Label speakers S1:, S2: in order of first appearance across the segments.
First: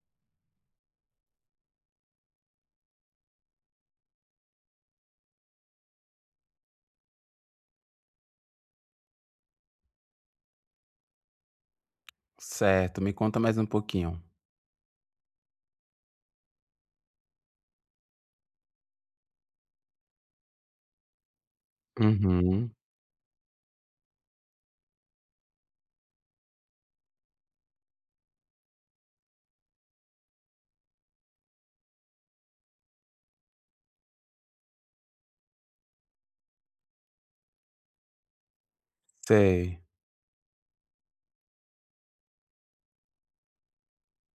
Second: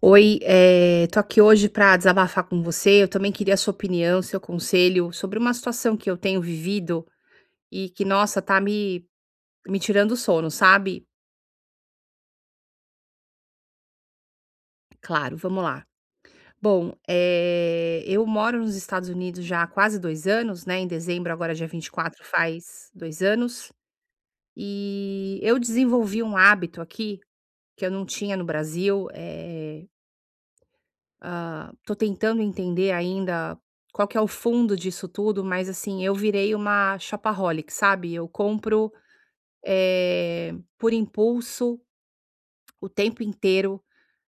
S1: Oi, tô aqui hoje para desabafar com você. Eu também queria a sua opinião, seu conselho sobre uma situação que eu tenho vivido e que, nossa, tá me tirando o sono, sabe?
S2: Certo, me conta mais um pouquinho.
S1: Claro, vamos lá. Bom, eu moro nos Estados Unidos já há quase 2 anos, né? Em dezembro, agora dia 24,
S2: Uhum.
S1: faz 2 anos. E eu desenvolvi um hábito aqui que eu não tinha no Brasil. Tô tentando entender ainda qual que é o fundo disso tudo, mas assim, eu virei uma shopaholic, sabe? Eu compro
S2: Sei,
S1: por impulso o tempo inteiro.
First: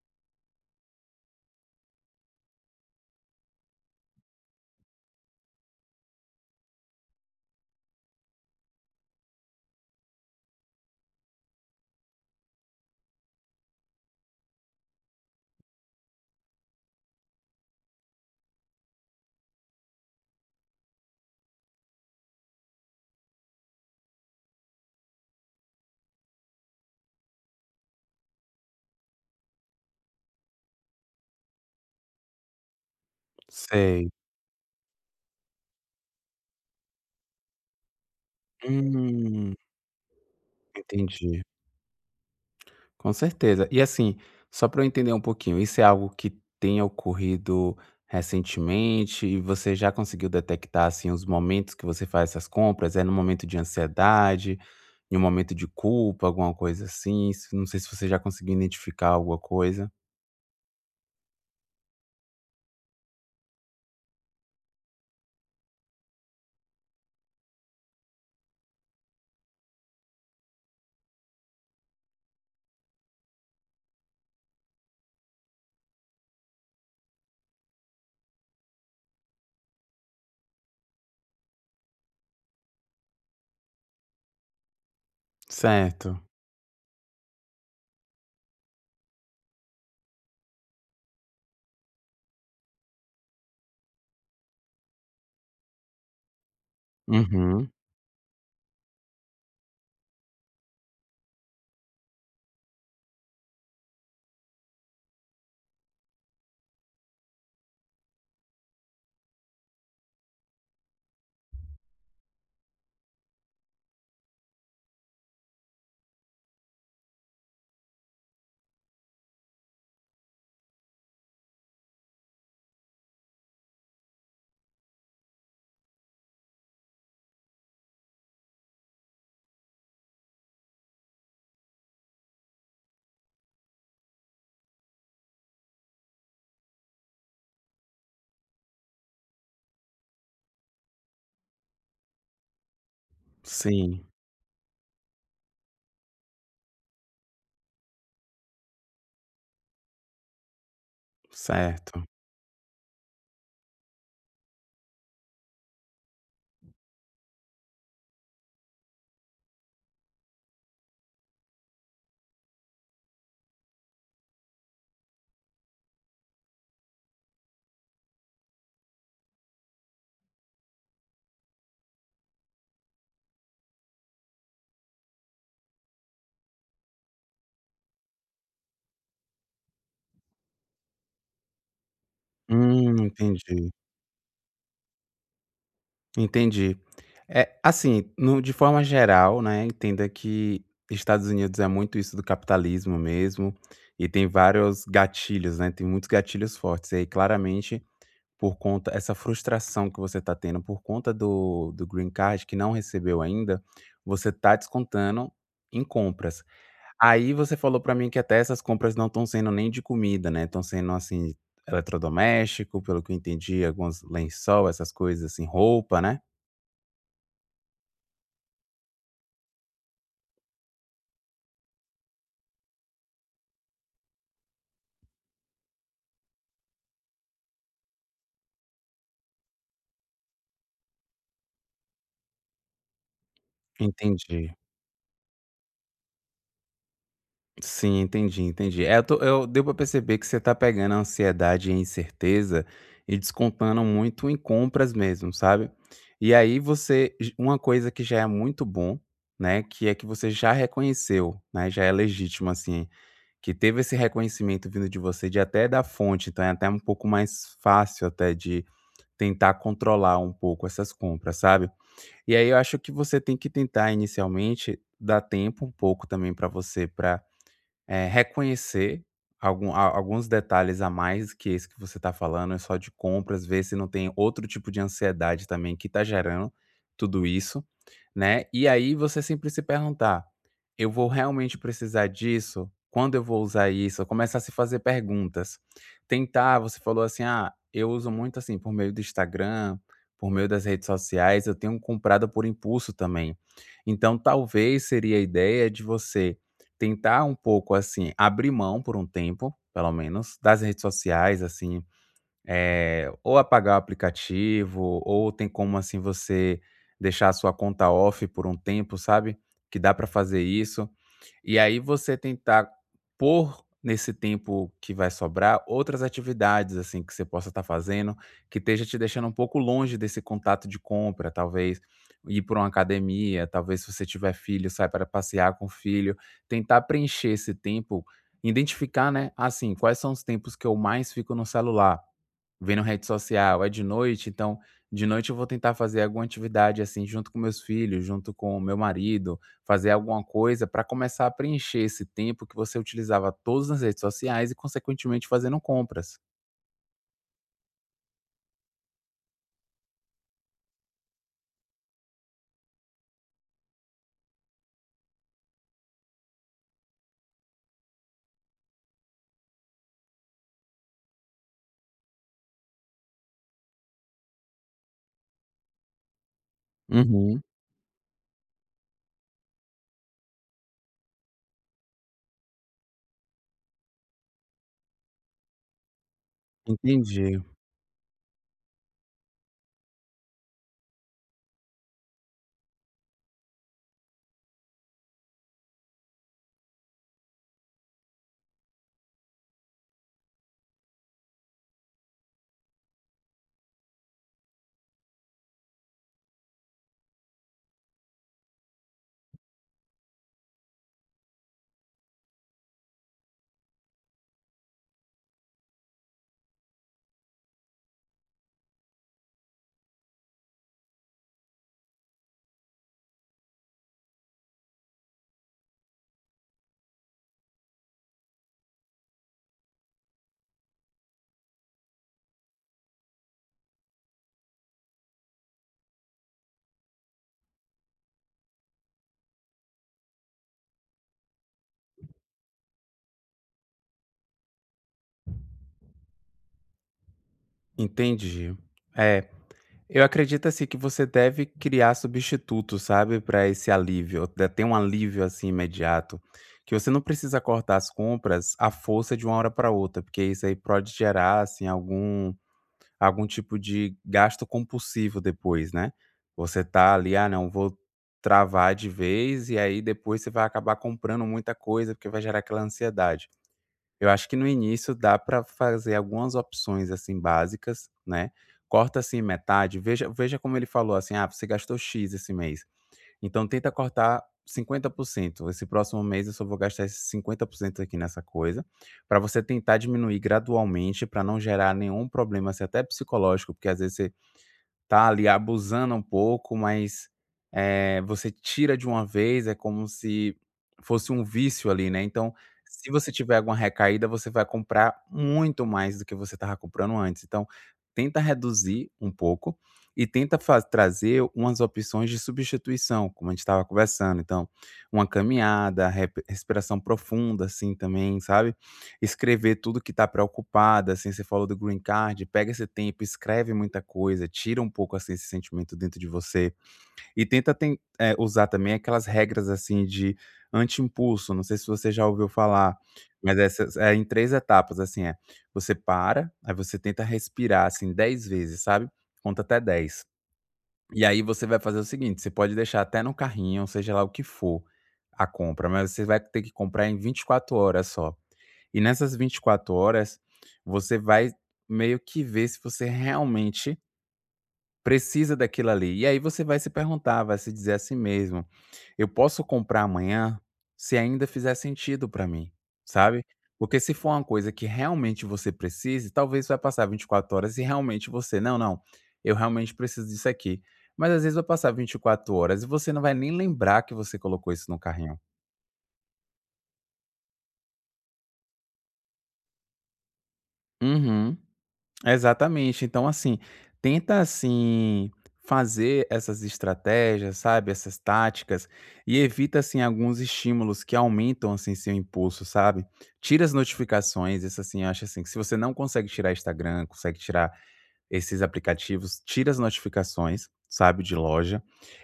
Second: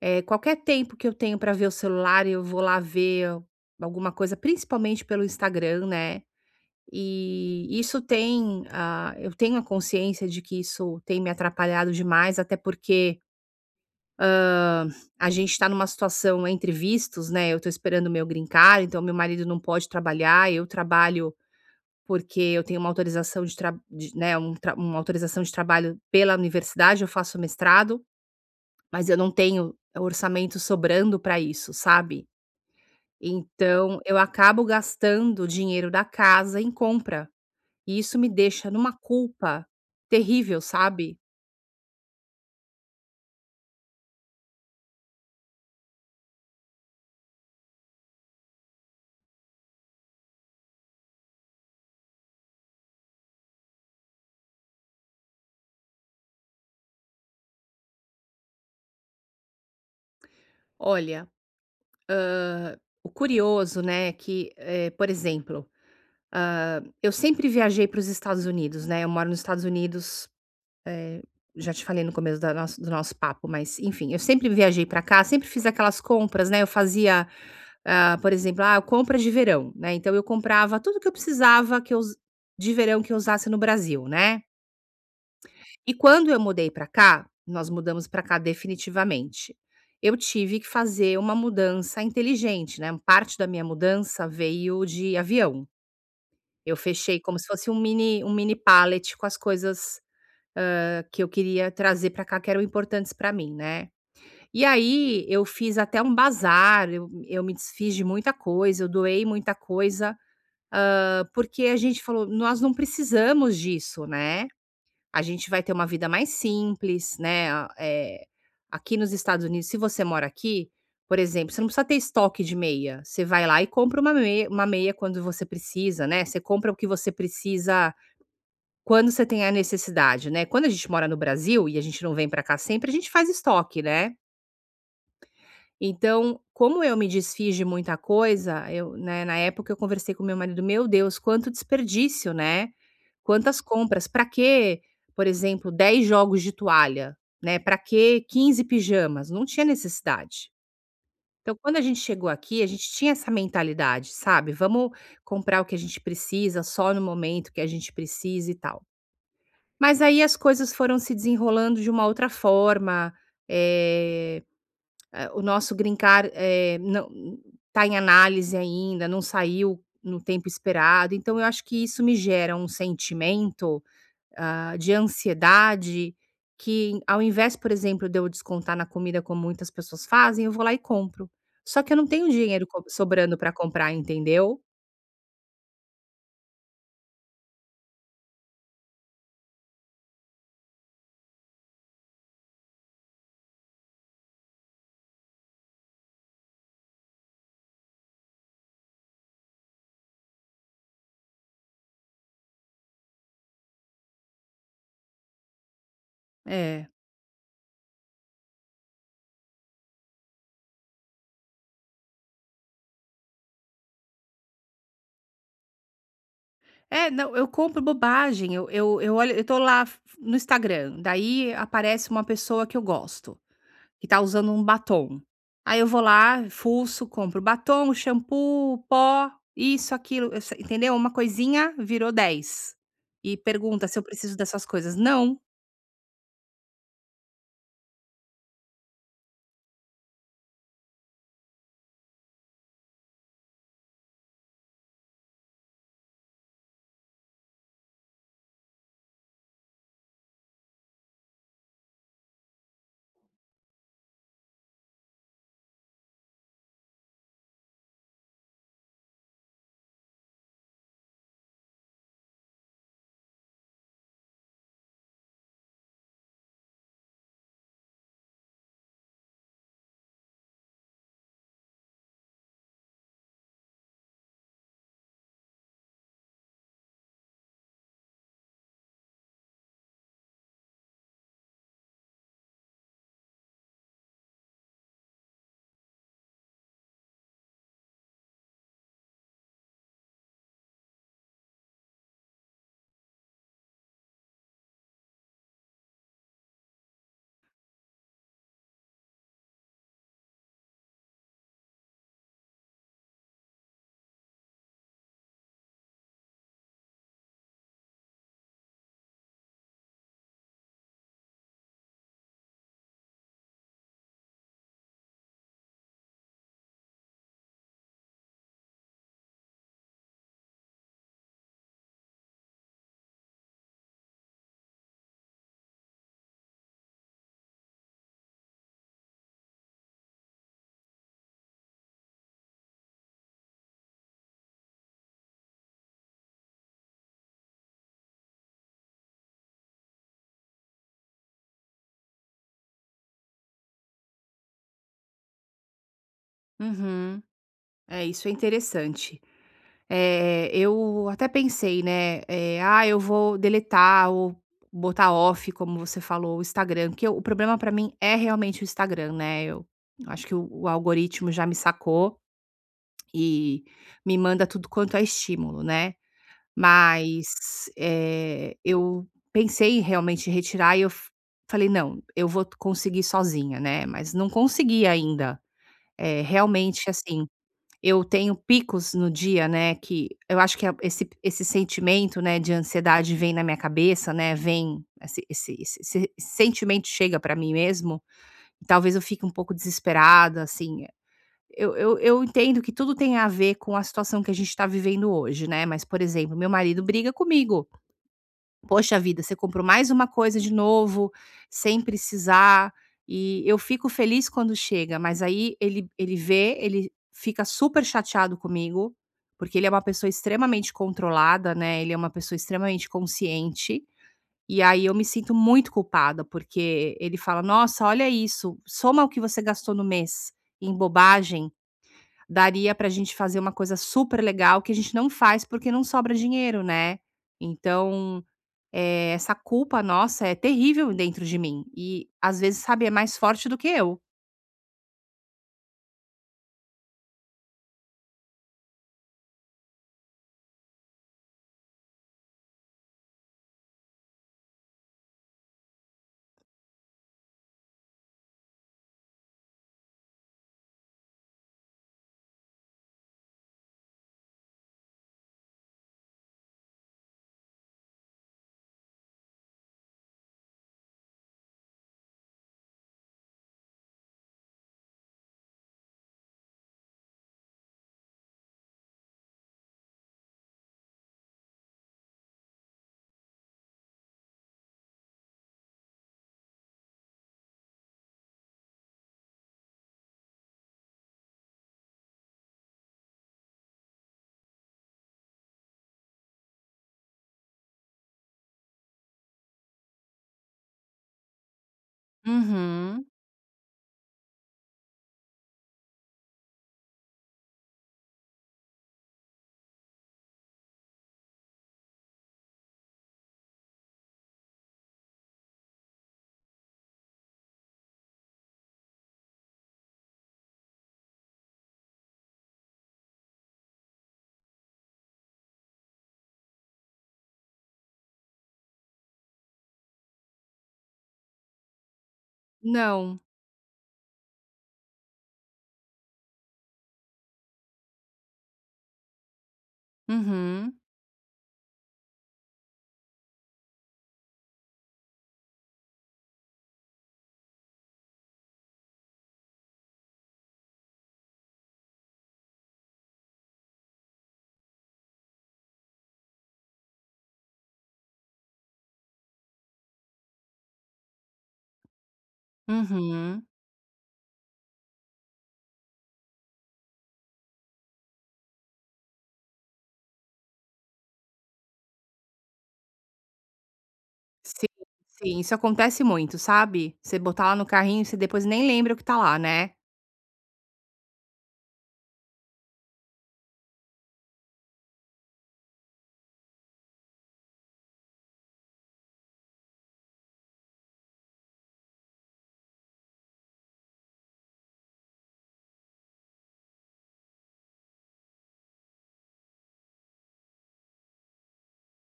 S1: Qualquer tempo que eu tenho pra ver o celular, eu vou lá ver alguma coisa, principalmente pelo Instagram, né? E isso eu tenho a consciência de que isso tem me atrapalhado demais, até porque a gente está numa situação entre vistos, né, eu estou esperando o meu green card, então meu marido não pode trabalhar, eu trabalho porque eu tenho uma autorização de tra de né, um tra uma autorização de trabalho pela universidade, eu faço mestrado, mas eu não tenho orçamento sobrando para isso, sabe. Então
S2: sei.
S1: eu acabo gastando o dinheiro da casa em compra, e isso me deixa numa
S2: Hum,
S1: culpa terrível, sabe.
S2: entendi. Com certeza. E assim, só para eu entender um pouquinho, isso é algo que tenha ocorrido recentemente e você já conseguiu detectar, assim, os momentos que você faz essas compras? É no momento de ansiedade, em um momento de culpa, alguma coisa assim? Não sei se você já conseguiu identificar alguma coisa.
S1: Olha, o curioso, né, é que, por exemplo, eu sempre viajei para os Estados Unidos, né, eu moro nos Estados Unidos, eh, já te falei no começo da nossa do nosso papo, mas enfim, eu sempre viajei para cá, sempre fiz aquelas compras, né, eu fazia, por exemplo, compra de verão, né, então eu comprava tudo que eu precisava que eu us de verão que eu usasse no Brasil, né. E
S2: Certo.
S1: quando eu mudei para cá, nós mudamos para cá definitivamente, eu tive que fazer uma mudança inteligente, né, parte da minha mudança veio de avião. Eu fechei como se fosse
S2: Uhum.
S1: um mini pallet com as coisas, que eu queria trazer para cá, que eram importantes para mim, né. E aí eu fiz até um bazar, eu me desfiz de muita coisa, eu doei muita coisa, porque a gente falou: "Nós não precisamos disso", né. A gente vai ter uma vida mais simples, né, aqui nos Estados Unidos, se você mora aqui, por exemplo, você não precisa ter estoque de meia, você vai lá e compra uma meia quando você precisa, né, você compra o que você precisa quando você tem a necessidade, né. Quando a gente mora no Brasil e a gente não vem pra cá sempre, a gente faz estoque, né. Então, como eu me desfiz de muita coisa, eu, né, na época eu conversei com meu marido, meu Deus, quanto desperdício, né? Quantas
S2: Sim,
S1: compras? Pra quê, por exemplo, 10 jogos de toalha, né? Pra quê? 15 pijamas? Não tinha necessidade. Então, quando a gente
S2: certo.
S1: chegou aqui, a gente tinha essa mentalidade, sabe? Vamos comprar o que a gente precisa, só no momento que a gente precisa e tal. Mas aí as coisas foram se desenrolando de uma outra forma. eh, o nosso Greencard, não tá em análise ainda, não saiu no tempo esperado, então eu acho que isso me gera um sentimento, de ansiedade, que ao invés, por exemplo, de eu descontar na comida como muitas pessoas fazem, eu vou lá e compro. Só que eu não tenho dinheiro co sobrando para
S2: Entendi.
S1: comprar, entendeu?
S2: Entendi. É, assim, no de forma geral, né, entenda que Estados Unidos é muito isso do capitalismo mesmo, e tem vários gatilhos, né, tem muitos gatilhos fortes. E aí, claramente, por conta essa frustração que você está tendo por conta do green card, que não recebeu ainda, você está descontando em compras.
S1: É.
S2: Aí você falou para mim que até essas compras não estão sendo nem de comida, né, estão sendo, assim, eletrodoméstico, pelo que eu entendi, alguns lençol, essas coisas assim, roupa, né?
S1: É, não, eu compro bobagem, eu olho, eu tô lá f no Instagram, daí aparece uma pessoa que eu gosto. Que tá usando um batom. Aí eu vou lá, fuço, compro batom, shampoo, pó, isso, aquilo, eu, se entendeu? Uma coisinha virou 10. E pergunta se eu preciso
S2: Entendi.
S1: dessas coisas. Não.
S2: Sim, entendi, entendi. É, eu tô eu deu pra perceber que você tá pegando a ansiedade e a incerteza e descontando muito em compras mesmo, sabe. E aí você uma coisa que já é muito bom, né, que é que você já reconheceu, né, já é legítimo, assim, que teve esse reconhecimento vindo de você de até da fonte, então é até um pouco mais fácil até de tentar controlar um pouco essas compras, sabe. E aí eu acho que você tem que tentar inicialmente dar tempo um pouco também pra você para reconhecer algum a alguns detalhes a mais que esse que você está falando, é só de compras, ver se não tem outro tipo de ansiedade também que está gerando tudo isso. Né, e aí você sempre se perguntar: "Eu vou realmente precisar disso? Quando eu vou usar isso?" Começar a se fazer perguntas. Tentar você falou assim: "Ah, eu uso muito, assim, por meio do Instagram, por meio das redes sociais, eu tenho comprado por impulso também". Então talvez seria a ideia de você tentar um pouco, assim, abrir mão por um tempo, pelo menos, das redes sociais, assim, ou apagar o aplicativo, ou tem como, assim, você deixar a sua conta off por um tempo, sabe, que dá para fazer isso. E aí você tentar pôr nesse tempo que vai sobrar outras atividades, assim, que você possa estar fazendo, que esteja te deixando um pouco longe desse contato de compra, talvez ir para uma academia, talvez se você tiver filho, sai para passear com o filho, tentar preencher esse tempo, identificar, né, assim, quais são os tempos que eu mais fico no celular. Vendo rede social, é de noite, então de noite eu vou tentar fazer alguma atividade, assim, junto com meus filhos, junto com o meu marido, fazer alguma coisa para começar a preencher esse tempo que você utilizava todas as redes sociais e consequentemente fazendo compras.
S1: Uhum. É, isso é interessante. Eu até pensei, né, "Ah, eu vou deletar ou botar off", como você falou, o Instagram, porque o problema pra mim é realmente o Instagram, né, eu acho que o algoritmo já me sacou e me manda tudo quanto é estímulo, né.
S2: Uhum.
S1: Mas, eu pensei em realmente retirar e eu f falei: "Não, eu vou conseguir sozinha", né, mas não consegui ainda. Eh, realmente, assim,
S2: Entendi,
S1: eu tenho picos no dia, né, que eu acho que a esse esse sentimento, né, de ansiedade vem na minha cabeça, né, vem esse sentimento, chega pra mim mesmo, e talvez eu fique um pouco desesperada, assim. Eu entendo que tudo tem a ver com a situação que a gente tá vivendo hoje, né, mas, por exemplo, meu marido briga comigo. Poxa vida, você comprou mais uma coisa de novo, sem precisar, e eu fico feliz quando chega, mas aí ele vê, ele fica super chateado comigo, porque ele é uma pessoa extremamente controlada, né, ele é uma pessoa extremamente consciente, e aí eu me sinto muito culpada, porque ele fala: "Nossa, olha isso, soma o que você gastou no mês em bobagem, daria pra gente fazer uma coisa super legal que a gente não faz, porque não sobra dinheiro, né". Então essa culpa nossa é terrível dentro de mim e, às vezes, sabe, é mais forte do que eu.
S2: entendi. É, eu acredito, assim, que você deve criar substitutos, sabe, para esse alívio, de ter um alívio, assim, imediato, que você não precisa cortar as compras à força de uma hora para outra, porque isso aí pode gerar, assim, algum tipo de gasto compulsivo depois, né. Você tá ali: "Ah não, vou travar de vez", e aí depois você vai acabar comprando muita coisa, porque vai gerar aquela ansiedade. Eu acho que no início dá para fazer algumas opções, assim, básicas, né. Corta, assim, metade, veja como ele falou, assim: "Ah, você gastou X esse mês". Então tenta cortar 50%. Esse próximo mês eu só vou gastar esses 50% aqui nessa coisa, para você tentar diminuir gradualmente, para não gerar nenhum problema, assim, até psicológico, porque às vezes você tá ali abusando um pouco, mas, você tira de uma vez, é como se fosse um vício ali, né. Então, se
S1: Uhum.
S2: você tiver alguma recaída, você vai comprar muito mais do que você estava comprando antes. Então, tenta reduzir um pouco e tenta faz trazer umas opções de substituição, como a gente estava conversando. Então, uma caminhada, rep respiração profunda, assim, também, sabe. Escrever tudo que tá preocupada, assim, você falou do green card, pega esse tempo, escreve muita coisa, tira um pouco, assim, esse sentimento dentro de você e tenta usar também aquelas regras, assim, de anti-impulso, não sei se você já ouviu falar,
S1: Não.
S2: mas essas é em 3 etapas, assim, é: você para, aí você tenta respirar, assim, 10 vezes, sabe, conta até 10
S1: Uhum.
S2: e aí você vai fazer o seguinte, você pode deixar até no carrinho, seja lá o que for, a compra, mas você vai ter que comprar em 24 horas só. E nessas 24 horas, você vai meio que ver se você realmente precisa daquilo ali. E aí você vai se perguntar, vai se dizer a si mesmo eu posso comprar amanhã, se ainda fizer sentido pra mim, sabe.
S1: Uhum.
S2: Porque se for uma coisa que realmente você precise, talvez vai passar 24 horas e realmente você: "Não, não, eu realmente preciso disso aqui". Mas às vezes vai passar 24 horas e você não vai nem lembrar que você colocou
S1: Sim,
S2: isso no carrinho.
S1: sim, isso acontece muito, sabe. Você botar lá no carrinho, e você depois nem lembra o que tá lá, né.
S2: Uhum. Exatamente. Então, assim, tenta assim fazer essas estratégias, sabe, essas táticas e evita assim alguns estímulos que aumentam assim seu impulso, sabe? Tira as notificações, isso assim, eu acho assim, que se você não consegue tirar Instagram, consegue tirar esses aplicativos, tira as notificações, sabe, de loja.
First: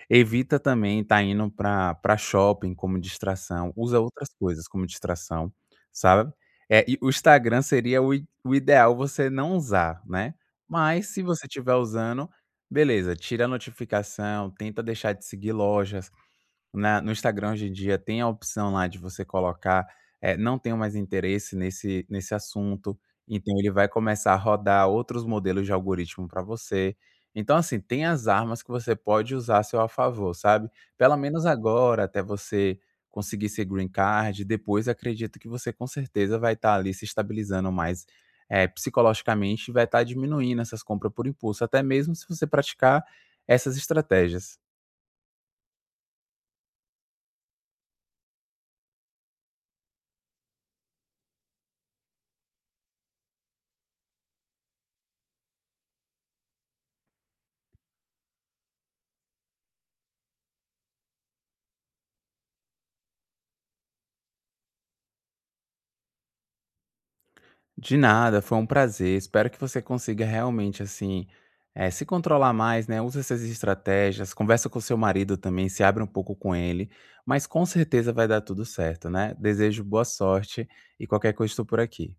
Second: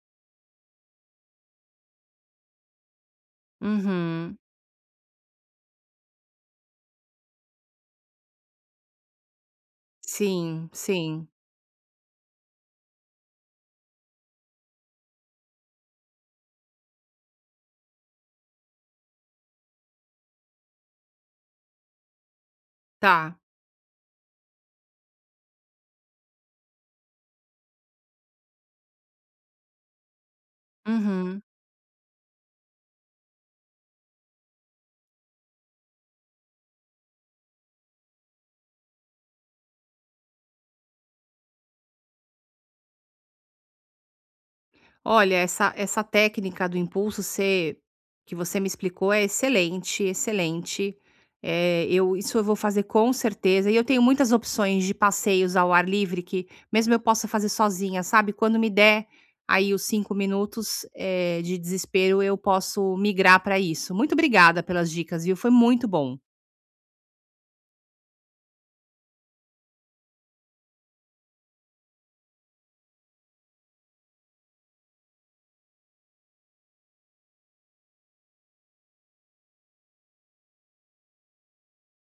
S2: Evita também estar indo para shopping como distração, usa outras
S1: Uhum.
S2: coisas como distração, sabe. É e o Instagram seria o ideal você não usar, né.
S1: Sim,
S2: Mas se
S1: sim.
S2: você estiver usando, beleza, tira a notificação, tenta deixar de seguir lojas, na no Instagram hoje em dia tem a opção lá de você colocar, não tenho mais interesse nesse assunto,
S1: Tá.
S2: então ele vai começar a rodar outros modelos de algoritmo para você. Então, assim, tem as armas que você pode usar a seu favor, sabe. Pelo
S1: Uhum.
S2: menos agora, até você conseguir ser green card, depois acredito que você com certeza vai estar ali se estabilizando mais, psicologicamente e vai estar diminuindo essas compras por impulso, até mesmo se você praticar essas estratégias.
S1: Olha, essa técnica do impulso ser que você me explicou é excelente, excelente. Eu vou fazer com certeza, e eu tenho muitas opções de passeios ao ar livre que mesmo eu possa fazer sozinha, sabe, quando me der aí os 5 minutos, de desespero, eu posso migrar para isso. Muito obrigada pelas dicas, viu, foi muito bom.
S2: De nada, foi um prazer. Espero que você consiga realmente, assim, se controlar mais, né? Usa essas estratégias, conversa com seu marido também, se abre um pouco com ele, mas com certeza vai dar tudo certo, né? Desejo boa sorte e qualquer coisa estou por aqui.